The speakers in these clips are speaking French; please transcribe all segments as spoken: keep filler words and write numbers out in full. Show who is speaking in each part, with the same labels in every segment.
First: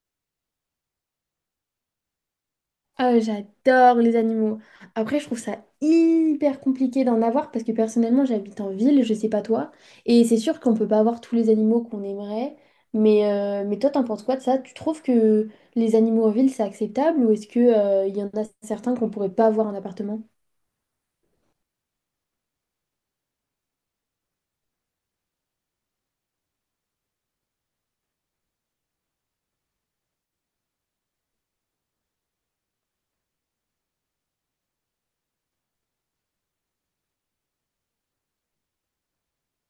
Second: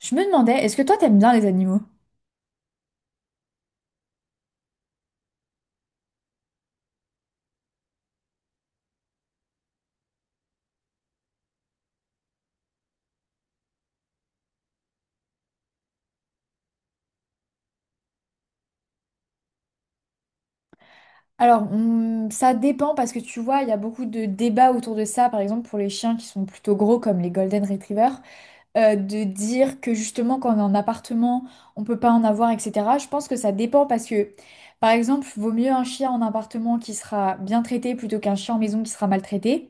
Speaker 1: Je me demandais, est-ce que toi t'aimes bien les animaux?
Speaker 2: Ah, j'adore les animaux. Après, je trouve ça hyper compliqué d'en avoir parce que personnellement, j'habite en ville, je sais pas toi. Et c'est sûr qu'on peut pas avoir tous les animaux qu'on aimerait. Mais, euh, mais toi, t'en penses quoi de ça? Tu trouves que les animaux en ville, c'est acceptable ou est-ce que, euh, il y en a certains qu'on pourrait pas avoir en appartement?
Speaker 1: Alors, on- ça dépend parce que tu vois, il y a beaucoup de débats autour de ça, par exemple pour les chiens qui sont plutôt gros comme les Golden Retrievers, euh, de dire que justement quand on est en appartement, on peut pas en avoir, et cetera. Je pense que ça dépend parce que, par exemple, vaut mieux un chien en appartement qui sera bien traité plutôt qu'un chien en maison qui sera maltraité.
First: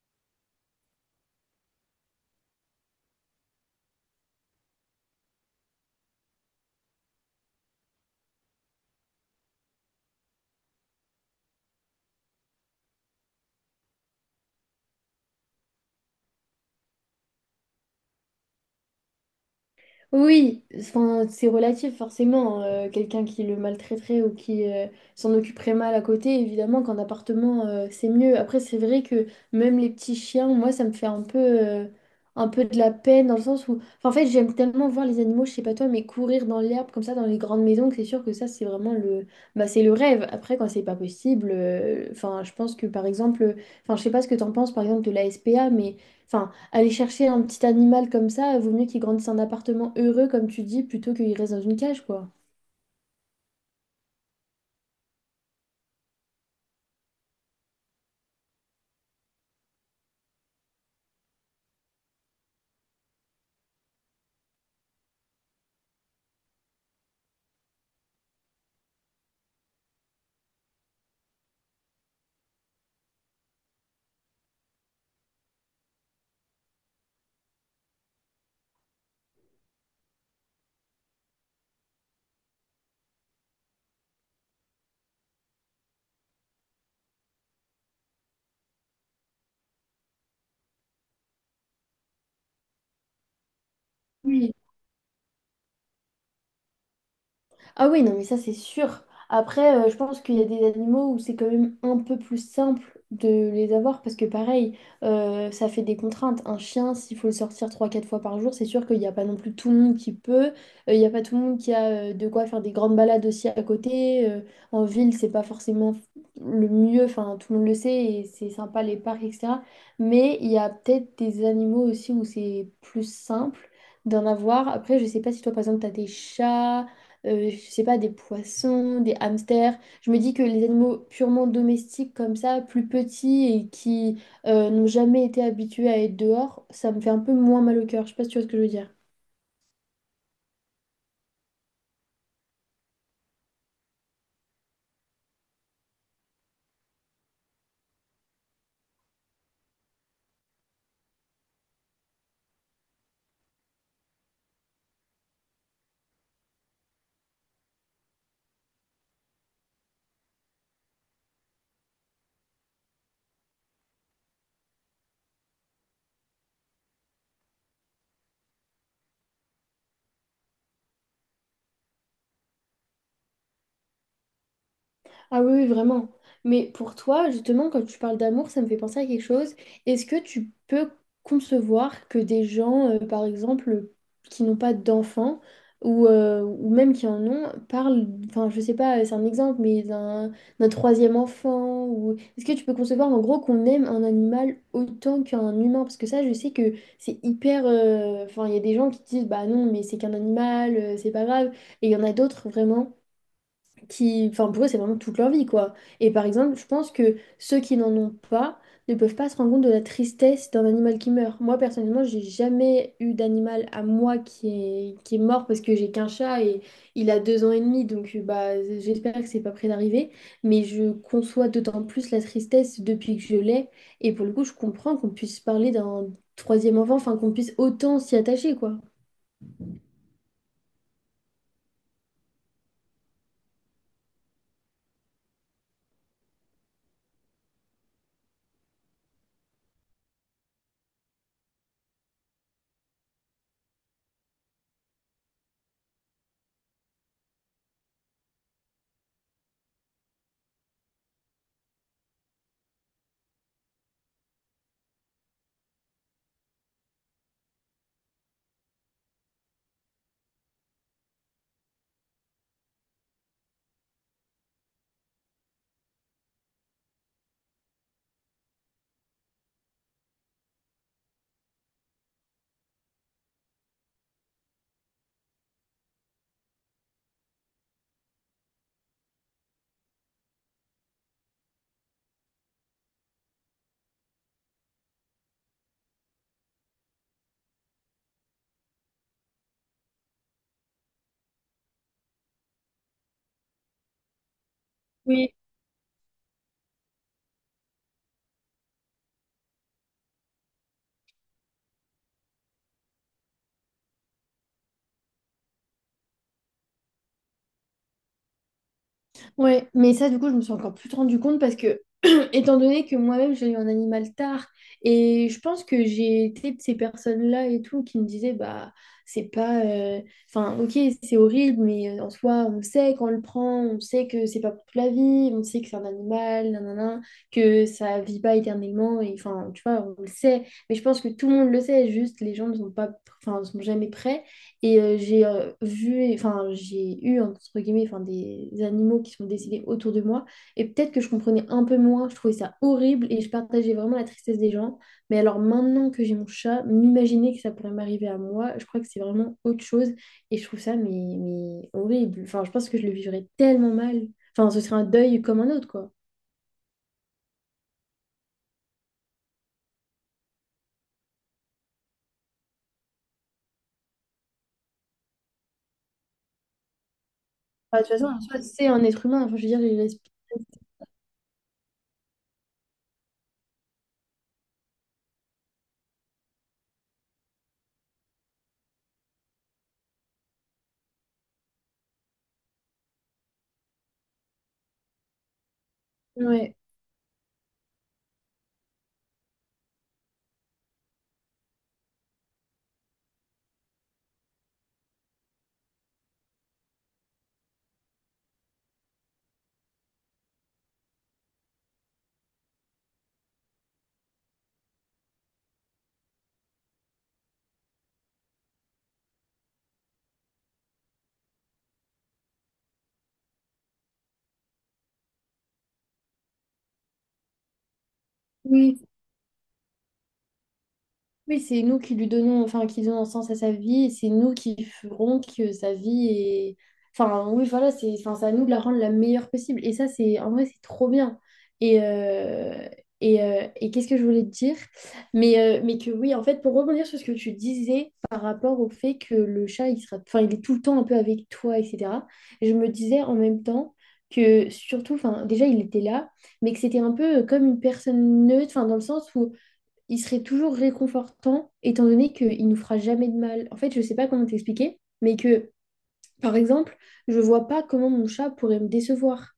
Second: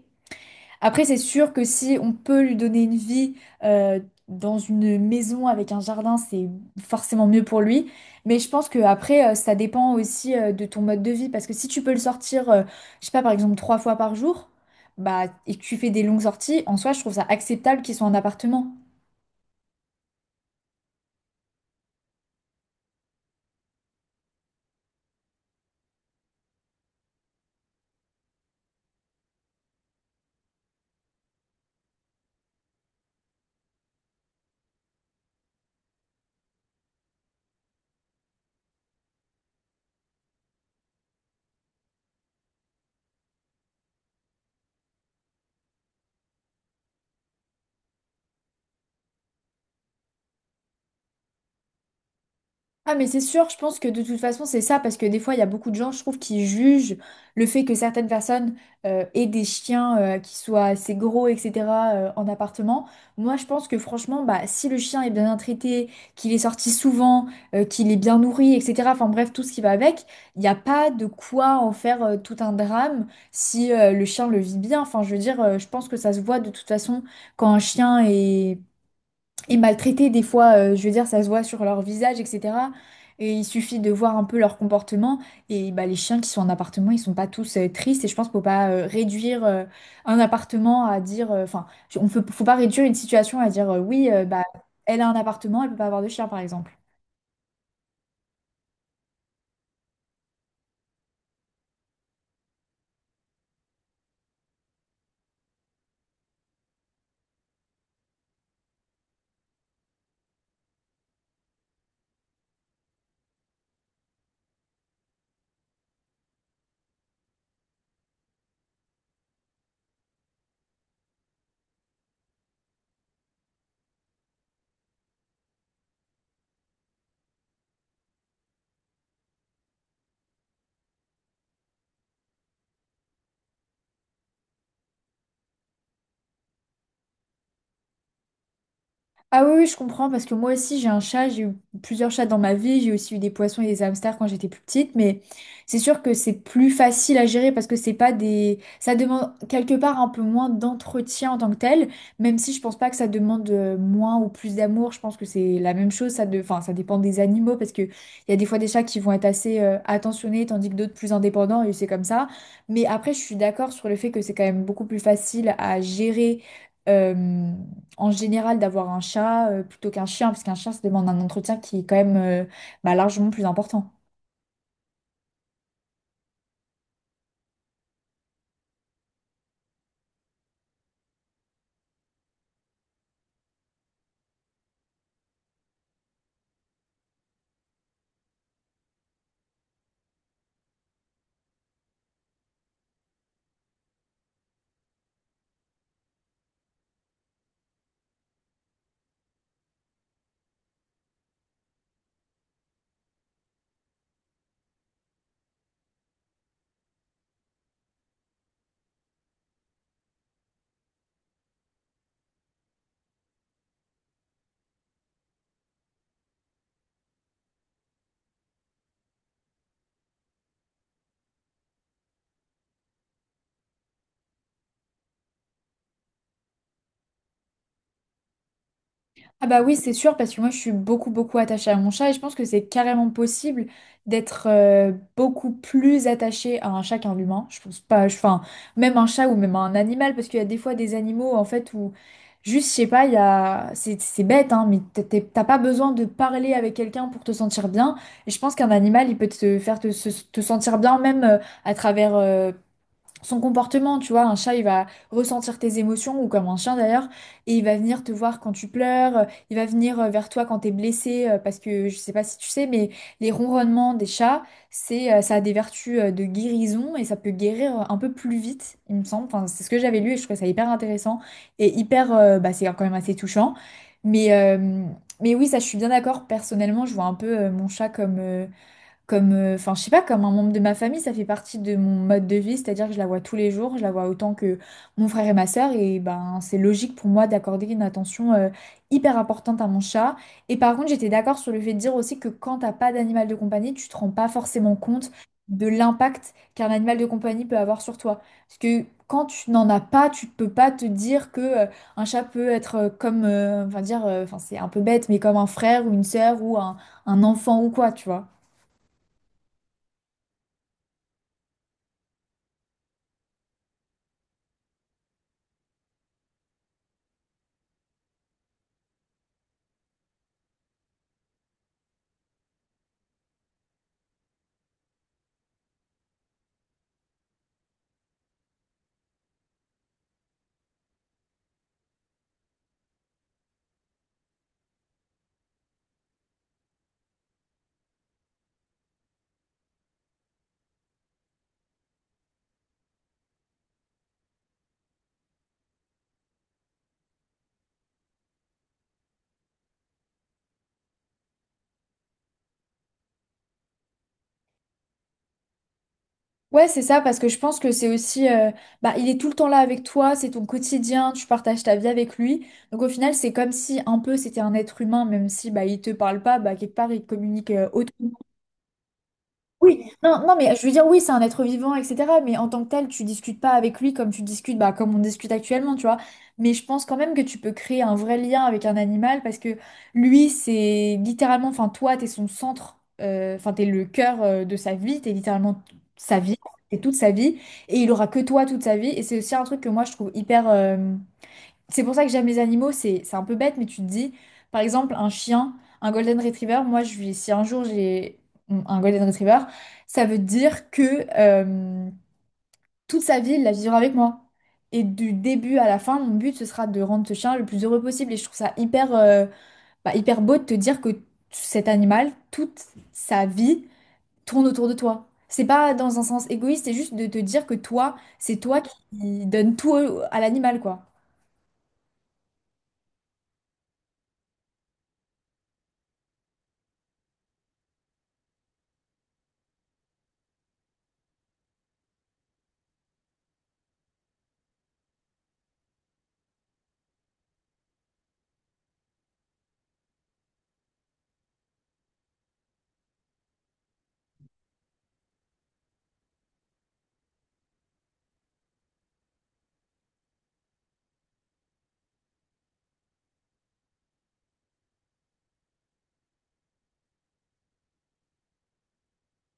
Speaker 1: Après, c'est sûr que si on peut lui donner une vie euh, dans une maison avec un jardin, c'est forcément mieux pour lui. Mais je pense que après, euh, ça dépend aussi euh, de ton mode de vie. Parce que si tu peux le sortir, euh, je sais pas, par exemple, trois fois par jour, bah, et que tu fais des longues sorties, en soi, je trouve ça acceptable qu'il soit en appartement.
Speaker 2: Oui, enfin, c'est relatif forcément. Euh, quelqu'un qui le maltraiterait ou qui euh, s'en occuperait mal à côté, évidemment qu'en appartement, euh, c'est mieux. Après, c'est vrai que même les petits chiens, moi, ça me fait un peu, euh, un peu de la peine dans le sens où, enfin, en fait, j'aime tellement voir les animaux, je sais pas toi, mais courir dans l'herbe comme ça dans les grandes maisons, que c'est sûr que ça, c'est vraiment le, bah, c'est le rêve. Après, quand c'est pas possible, euh, enfin, je pense que par exemple, enfin, je sais pas ce que t'en penses par exemple de la S P A, mais enfin. Aller chercher un petit animal comme ça, vaut mieux qu'il grandisse en appartement heureux, comme tu dis, plutôt qu'il reste dans une cage, quoi.
Speaker 1: Ah mais c'est sûr, je pense que de toute façon c'est ça, parce que des fois il y a beaucoup de gens, je trouve, qui jugent le fait que certaines personnes euh, aient des chiens euh, qui soient assez gros, et cetera euh, en appartement. Moi je pense que franchement, bah, si le chien est bien traité, qu'il est sorti souvent, euh, qu'il est bien nourri, et cetera. Enfin bref, tout ce qui va avec, il n'y a pas de quoi en faire euh, tout un drame si euh, le chien le vit bien. Enfin je veux dire, euh, je pense que ça se voit de toute façon quand un chien est et maltraités des fois, euh, je veux dire, ça se voit sur leur visage, et cetera. Et il suffit de voir un peu leur comportement. Et bah, les chiens qui sont en appartement, ils sont pas tous euh, tristes. Et je pense qu'il faut pas euh, réduire euh, un appartement à dire. euh, Enfin, on peut, faut pas réduire une situation à dire euh, oui, euh, bah,
Speaker 2: Oui.
Speaker 1: elle a un appartement, elle peut pas avoir de chien, par exemple.
Speaker 2: Ah oui, non, mais ça c'est sûr. Après, euh, je pense qu'il y a des animaux où c'est quand même un peu plus simple de les avoir parce que pareil, euh, ça fait des contraintes. Un chien, s'il faut le sortir trois quatre fois par jour, c'est sûr qu'il n'y a pas non plus tout le monde qui peut. Euh, Il n'y a pas tout le monde qui a euh, de quoi faire des grandes balades aussi à côté. Euh, en ville, c'est pas forcément le mieux, enfin tout le monde le sait et c'est sympa les parcs, et cetera. Mais il y a peut-être des animaux aussi où c'est plus simple d'en avoir. Après, je sais pas si toi par exemple tu as des chats euh, je sais pas, des poissons, des hamsters. Je me dis que les animaux purement domestiques comme ça, plus petits et qui euh, n'ont jamais été habitués à être dehors, ça me fait un peu moins mal au cœur. Je sais pas si tu vois ce que je veux dire.
Speaker 1: Ah oui, oui, je comprends, parce que moi aussi j'ai un chat, j'ai eu plusieurs chats dans ma vie, j'ai aussi eu des poissons et des hamsters quand j'étais plus petite, mais c'est sûr que c'est plus facile à gérer parce que c'est pas des ça demande quelque part un peu moins d'entretien en tant que tel, même si je pense pas que ça demande euh, moins ou plus d'amour, je pense que c'est la même chose, ça de enfin, ça dépend des animaux, parce que il y a des fois des chats qui vont être assez euh, attentionnés, tandis que d'autres plus indépendants, et c'est comme ça. Mais après, je suis d'accord sur le fait que c'est quand même beaucoup plus facile à gérer. euh, en général d'avoir un chat euh, plutôt qu'un chien, parce qu'un chien, ça demande un entretien qui est quand même euh, bah, largement plus important.
Speaker 2: Ah oui, oui, vraiment. Mais pour toi, justement, quand tu parles d'amour, ça me fait penser à quelque chose. Est-ce que tu peux concevoir que des gens, euh, par exemple, qui n'ont pas d'enfants ou, euh, ou même qui en ont, parlent, enfin, je sais pas, c'est un exemple, mais d'un d'un troisième enfant ou. Est-ce que tu peux concevoir, en gros, qu'on aime un animal autant qu'un humain? Parce que ça, je sais que c'est hyper. euh, Enfin, il y a des gens qui disent, bah non, mais c'est qu'un animal, euh, c'est pas grave. Et il y en a d'autres, vraiment qui, enfin pour eux, c'est vraiment toute leur vie, quoi. Et par exemple, je pense que ceux qui n'en ont pas ne peuvent pas se rendre compte de la tristesse d'un animal qui meurt. Moi, personnellement, j'ai jamais eu d'animal à moi qui est, qui est mort parce que j'ai qu'un chat et il a deux ans et demi, donc euh, bah, j'espère que c'est pas près d'arriver. Mais je conçois d'autant plus la tristesse depuis que je l'ai. Et pour le coup, je comprends qu'on puisse parler d'un troisième enfant, enfin qu'on puisse autant s'y attacher, quoi.
Speaker 1: Ah bah oui, c'est sûr, parce que moi, je suis beaucoup, beaucoup attachée à mon chat, et je pense que c'est carrément possible d'être euh, beaucoup plus attachée à un chat qu'à un humain. Je pense pas, je- enfin, même un chat ou même un animal, parce qu'il y a des fois des animaux, en fait, où Juste, je sais pas, il y a c'est c'est bête, hein, mais t'es- t'es- t'as pas besoin de parler avec quelqu'un pour te sentir bien. Et je pense qu'un animal, il peut te faire te, se- te sentir bien, même euh, à travers euh, son comportement, tu vois, un chat, il va ressentir tes émotions, ou comme un chien d'ailleurs, et il va venir te voir quand tu pleures, euh, il va venir euh, vers toi quand t'es blessé, euh, parce que je sais pas si tu sais, mais les ronronnements des chats, c'est, euh, ça a des vertus euh, de guérison, et ça peut guérir euh, un peu plus vite, il me semble. Enfin, c'est ce que j'avais lu, et je trouvais ça hyper intéressant, et hyper, euh, bah, c'est quand même assez touchant. Mais, euh, mais oui, ça, je suis bien d'accord, personnellement, je vois un peu euh, mon chat comme euh, comme, euh, enfin, je sais pas, comme un membre de ma famille, ça fait partie de mon mode de vie, c'est-à-dire que je la vois tous les jours, je la vois autant que mon frère et ma sœur, et ben, c'est logique pour moi d'accorder une attention euh, hyper importante à mon chat. Et par contre, j'étais d'accord sur le fait de dire aussi que quand t'as pas d'animal de compagnie, tu te rends pas forcément compte
Speaker 2: Oui.
Speaker 1: de l'impact qu'un animal de compagnie peut avoir sur toi. Parce que quand tu n'en as pas, tu peux pas te dire que euh, un chat peut être euh, comme, euh, enfin dire, euh, enfin c'est un peu bête, mais comme un frère ou une sœur ou un un enfant ou quoi, tu vois.
Speaker 2: Ouais, mais ça, du coup, je me suis encore plus rendu compte parce que, étant donné que moi-même, j'ai eu un animal tard, et je pense que j'ai été de ces personnes-là et tout qui me disaient, bah, c'est pas. euh, Enfin, ok, c'est horrible, mais euh, en soi, on sait qu'on le prend, on sait que c'est pas pour toute la vie, on sait que c'est un animal, nanana, que ça vit pas éternellement, et enfin, tu vois, on le sait. Mais je pense que tout le monde le sait, juste les gens ne sont pas. Enfin, ne sont jamais prêts. Et euh, j'ai euh, vu, et- enfin, j'ai eu, entre guillemets, enfin, des animaux qui sont décédés autour de moi. Et peut-être que je comprenais un peu moins, je trouvais ça horrible et je partageais vraiment la tristesse des gens. Mais alors maintenant que j'ai mon chat, m'imaginer que ça pourrait m'arriver à moi, je crois que c'est vraiment autre chose. Et je trouve ça, mais, mais horrible. Enfin, je pense que je le vivrais tellement mal. Enfin, ce serait un deuil comme un autre, quoi.
Speaker 1: Ouais, c'est ça, parce que je pense que c'est aussi, euh, bah, il est tout le temps là avec toi, c'est ton quotidien, tu partages ta vie avec lui. Donc au final, c'est comme si un peu c'était un être humain, même si bah, il te parle pas, bah, quelque part il communique euh,
Speaker 2: Enfin, de toute
Speaker 1: autant.
Speaker 2: façon, en soi, c'est un être humain. Enfin, je veux dire, il
Speaker 1: Oui,
Speaker 2: respire.
Speaker 1: non, non, mais je veux dire, oui, c'est un être vivant, et cetera. Mais en tant que tel, tu discutes pas avec lui comme tu discutes, bah, comme on discute actuellement, tu vois. Mais je pense quand même que tu peux créer un vrai lien avec un animal parce que lui, c'est littéralement, enfin, toi, t'es son centre, euh, enfin, t'es le cœur euh, de sa vie, t'es littéralement t- sa vie,
Speaker 2: Ouais.
Speaker 1: t'es toute sa vie, et il aura que toi toute sa vie. Et c'est aussi un truc que moi, je trouve hyper, euh, c'est pour ça que j'aime les animaux, c'est c'est un peu bête, mais tu te dis, par exemple, un chien, un golden retriever, moi, je lui, si un jour j'ai un golden retriever, ça veut dire que euh, toute sa vie, il la vivra avec moi. Et du début à la fin, mon but, ce sera de rendre ce chien le plus heureux possible. Et je trouve ça hyper, euh, bah, hyper beau de te dire que cet animal, toute sa vie, tourne autour de toi. C'est pas dans un sens égoïste, c'est juste de te dire que toi, c'est toi
Speaker 2: Oui.
Speaker 1: qui donne tout à l'animal, quoi.
Speaker 2: Oui, c'est nous qui lui donnons, enfin, qui donnons sens à sa vie, et c'est nous qui ferons que sa vie est. Enfin, oui, voilà, c'est, enfin, c'est à nous de la rendre la meilleure possible. Et ça, c'est, en vrai, c'est trop bien. Et, euh, et, euh, et qu'est-ce que je voulais te dire? Mais, euh, mais que oui, en fait, pour rebondir sur ce que tu disais par rapport au fait que le chat, il sera, enfin, il est tout le temps un peu avec toi, et cetera. Je me disais en même temps que surtout, enfin, déjà, il était là, mais que c'était un peu comme une personne neutre, enfin, dans le sens où il serait toujours réconfortant, étant donné qu'il nous fera jamais de mal. En fait, je sais pas comment t'expliquer, mais que, par exemple, je vois pas comment mon chat pourrait me décevoir.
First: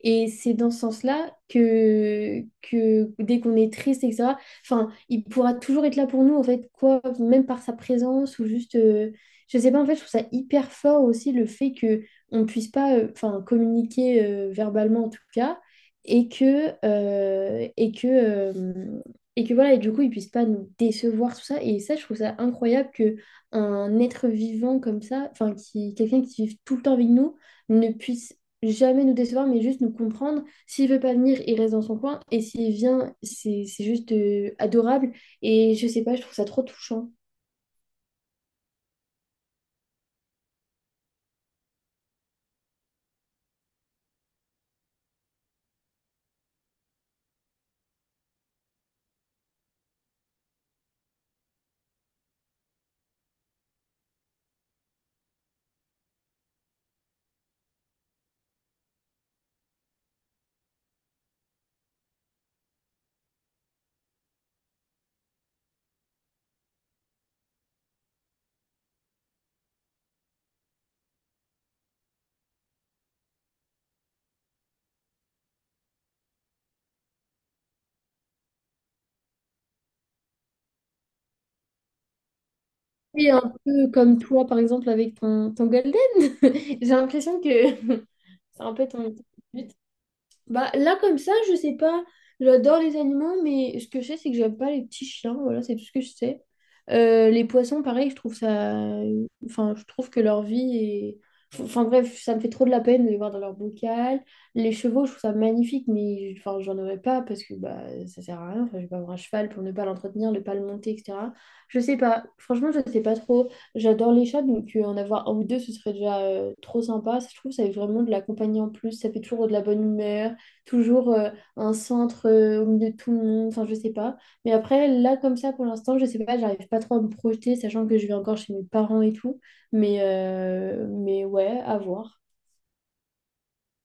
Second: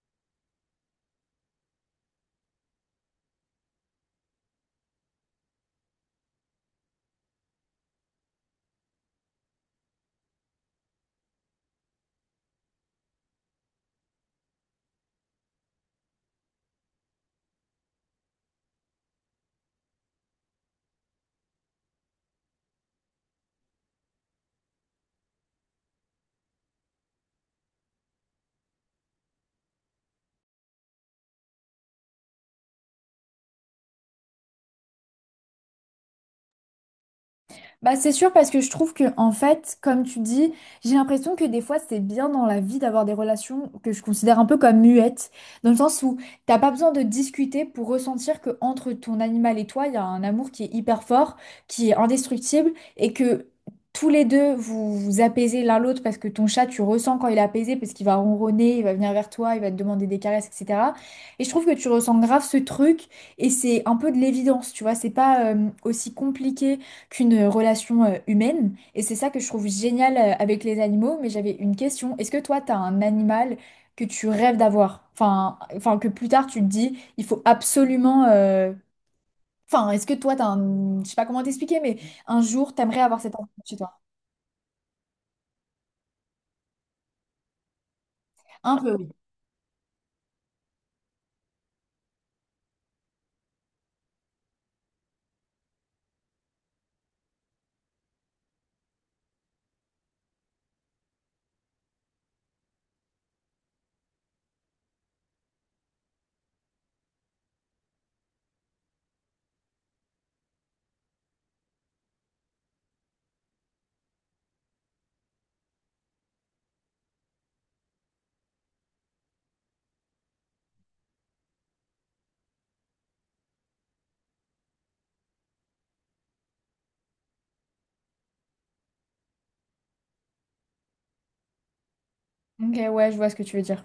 Speaker 2: Et c'est dans ce sens-là que, que dès qu'on est triste, et cetera, enfin, il pourra toujours être là pour nous, en fait, quoi, même par sa présence ou juste, euh, je sais pas, en fait, je trouve ça hyper fort aussi le fait que on puisse pas, euh, enfin, communiquer euh, verbalement en tout cas, et que, euh, et que, euh, et que voilà, et du coup, ils puissent pas nous décevoir, tout ça. Et ça, je trouve ça incroyable que un être vivant comme ça, enfin, qui, quelqu'un qui vive tout le temps avec nous, ne puisse jamais nous décevoir, mais juste nous comprendre. S'il veut pas venir, il reste dans son coin. Et s'il vient, c'est c'est juste euh, adorable. Et je sais pas, je trouve ça trop touchant.
Speaker 1: Bah, c'est sûr parce que je trouve que en fait, comme tu dis, j'ai l'impression que des fois c'est bien dans la vie d'avoir des relations que je considère un peu comme muettes, dans le sens où t'as pas besoin de discuter pour ressentir que entre ton animal et toi, il y a un amour qui est hyper fort, qui est indestructible et que tous les deux vous vous apaisez l'un l'autre parce que ton chat tu ressens quand il est apaisé parce qu'il va ronronner, il va venir vers toi, il va te demander des caresses, et cetera. Et je trouve que tu ressens grave ce truc et c'est un peu de l'évidence, tu vois, c'est pas euh, aussi compliqué qu'une relation euh, humaine. Et c'est ça que je trouve génial euh, avec les animaux. Mais j'avais une question. Est-ce que toi, tu as un animal que tu rêves d'avoir? Enfin, enfin, que plus tard, tu te dis, il faut absolument euh, Enfin, est-ce que toi, t'as un Je sais pas comment t'expliquer, mais un jour, t'aimerais avoir
Speaker 2: Et
Speaker 1: cet animal
Speaker 2: un
Speaker 1: chez
Speaker 2: peu
Speaker 1: toi.
Speaker 2: comme toi, par exemple, avec ton, ton Golden. J'ai l'impression que c'est un
Speaker 1: Un
Speaker 2: peu
Speaker 1: peu, oui.
Speaker 2: ton but. Bah, là, comme ça, je sais pas. J'adore les animaux, mais ce que je sais, c'est que j'aime pas les petits chiens. Voilà, c'est tout ce que je sais. Euh, les poissons, pareil, je trouve ça. Enfin, je trouve que leur vie est. Enfin, bref, ça me fait trop de la peine de les voir dans leur bocal. Les chevaux, je trouve ça magnifique, mais enfin, j'en aurais pas parce que bah, ça sert à rien. Enfin, je vais pas avoir un cheval pour ne pas l'entretenir, ne pas le monter, et cetera. Je sais pas. Franchement, je sais pas trop. J'adore les chats, donc euh, en avoir un ou deux, ce serait déjà euh, trop sympa. Je trouve que ça fait vraiment de la compagnie en plus. Ça fait toujours de la bonne humeur toujours euh, un centre euh, au milieu de tout le monde, enfin je sais pas. Mais après, là comme ça pour l'instant, je sais pas, j'arrive pas trop à me projeter, sachant que je vais encore chez mes parents et tout. Mais, euh, mais ouais, à voir.
Speaker 1: Ok, ouais, je vois ce que tu veux dire.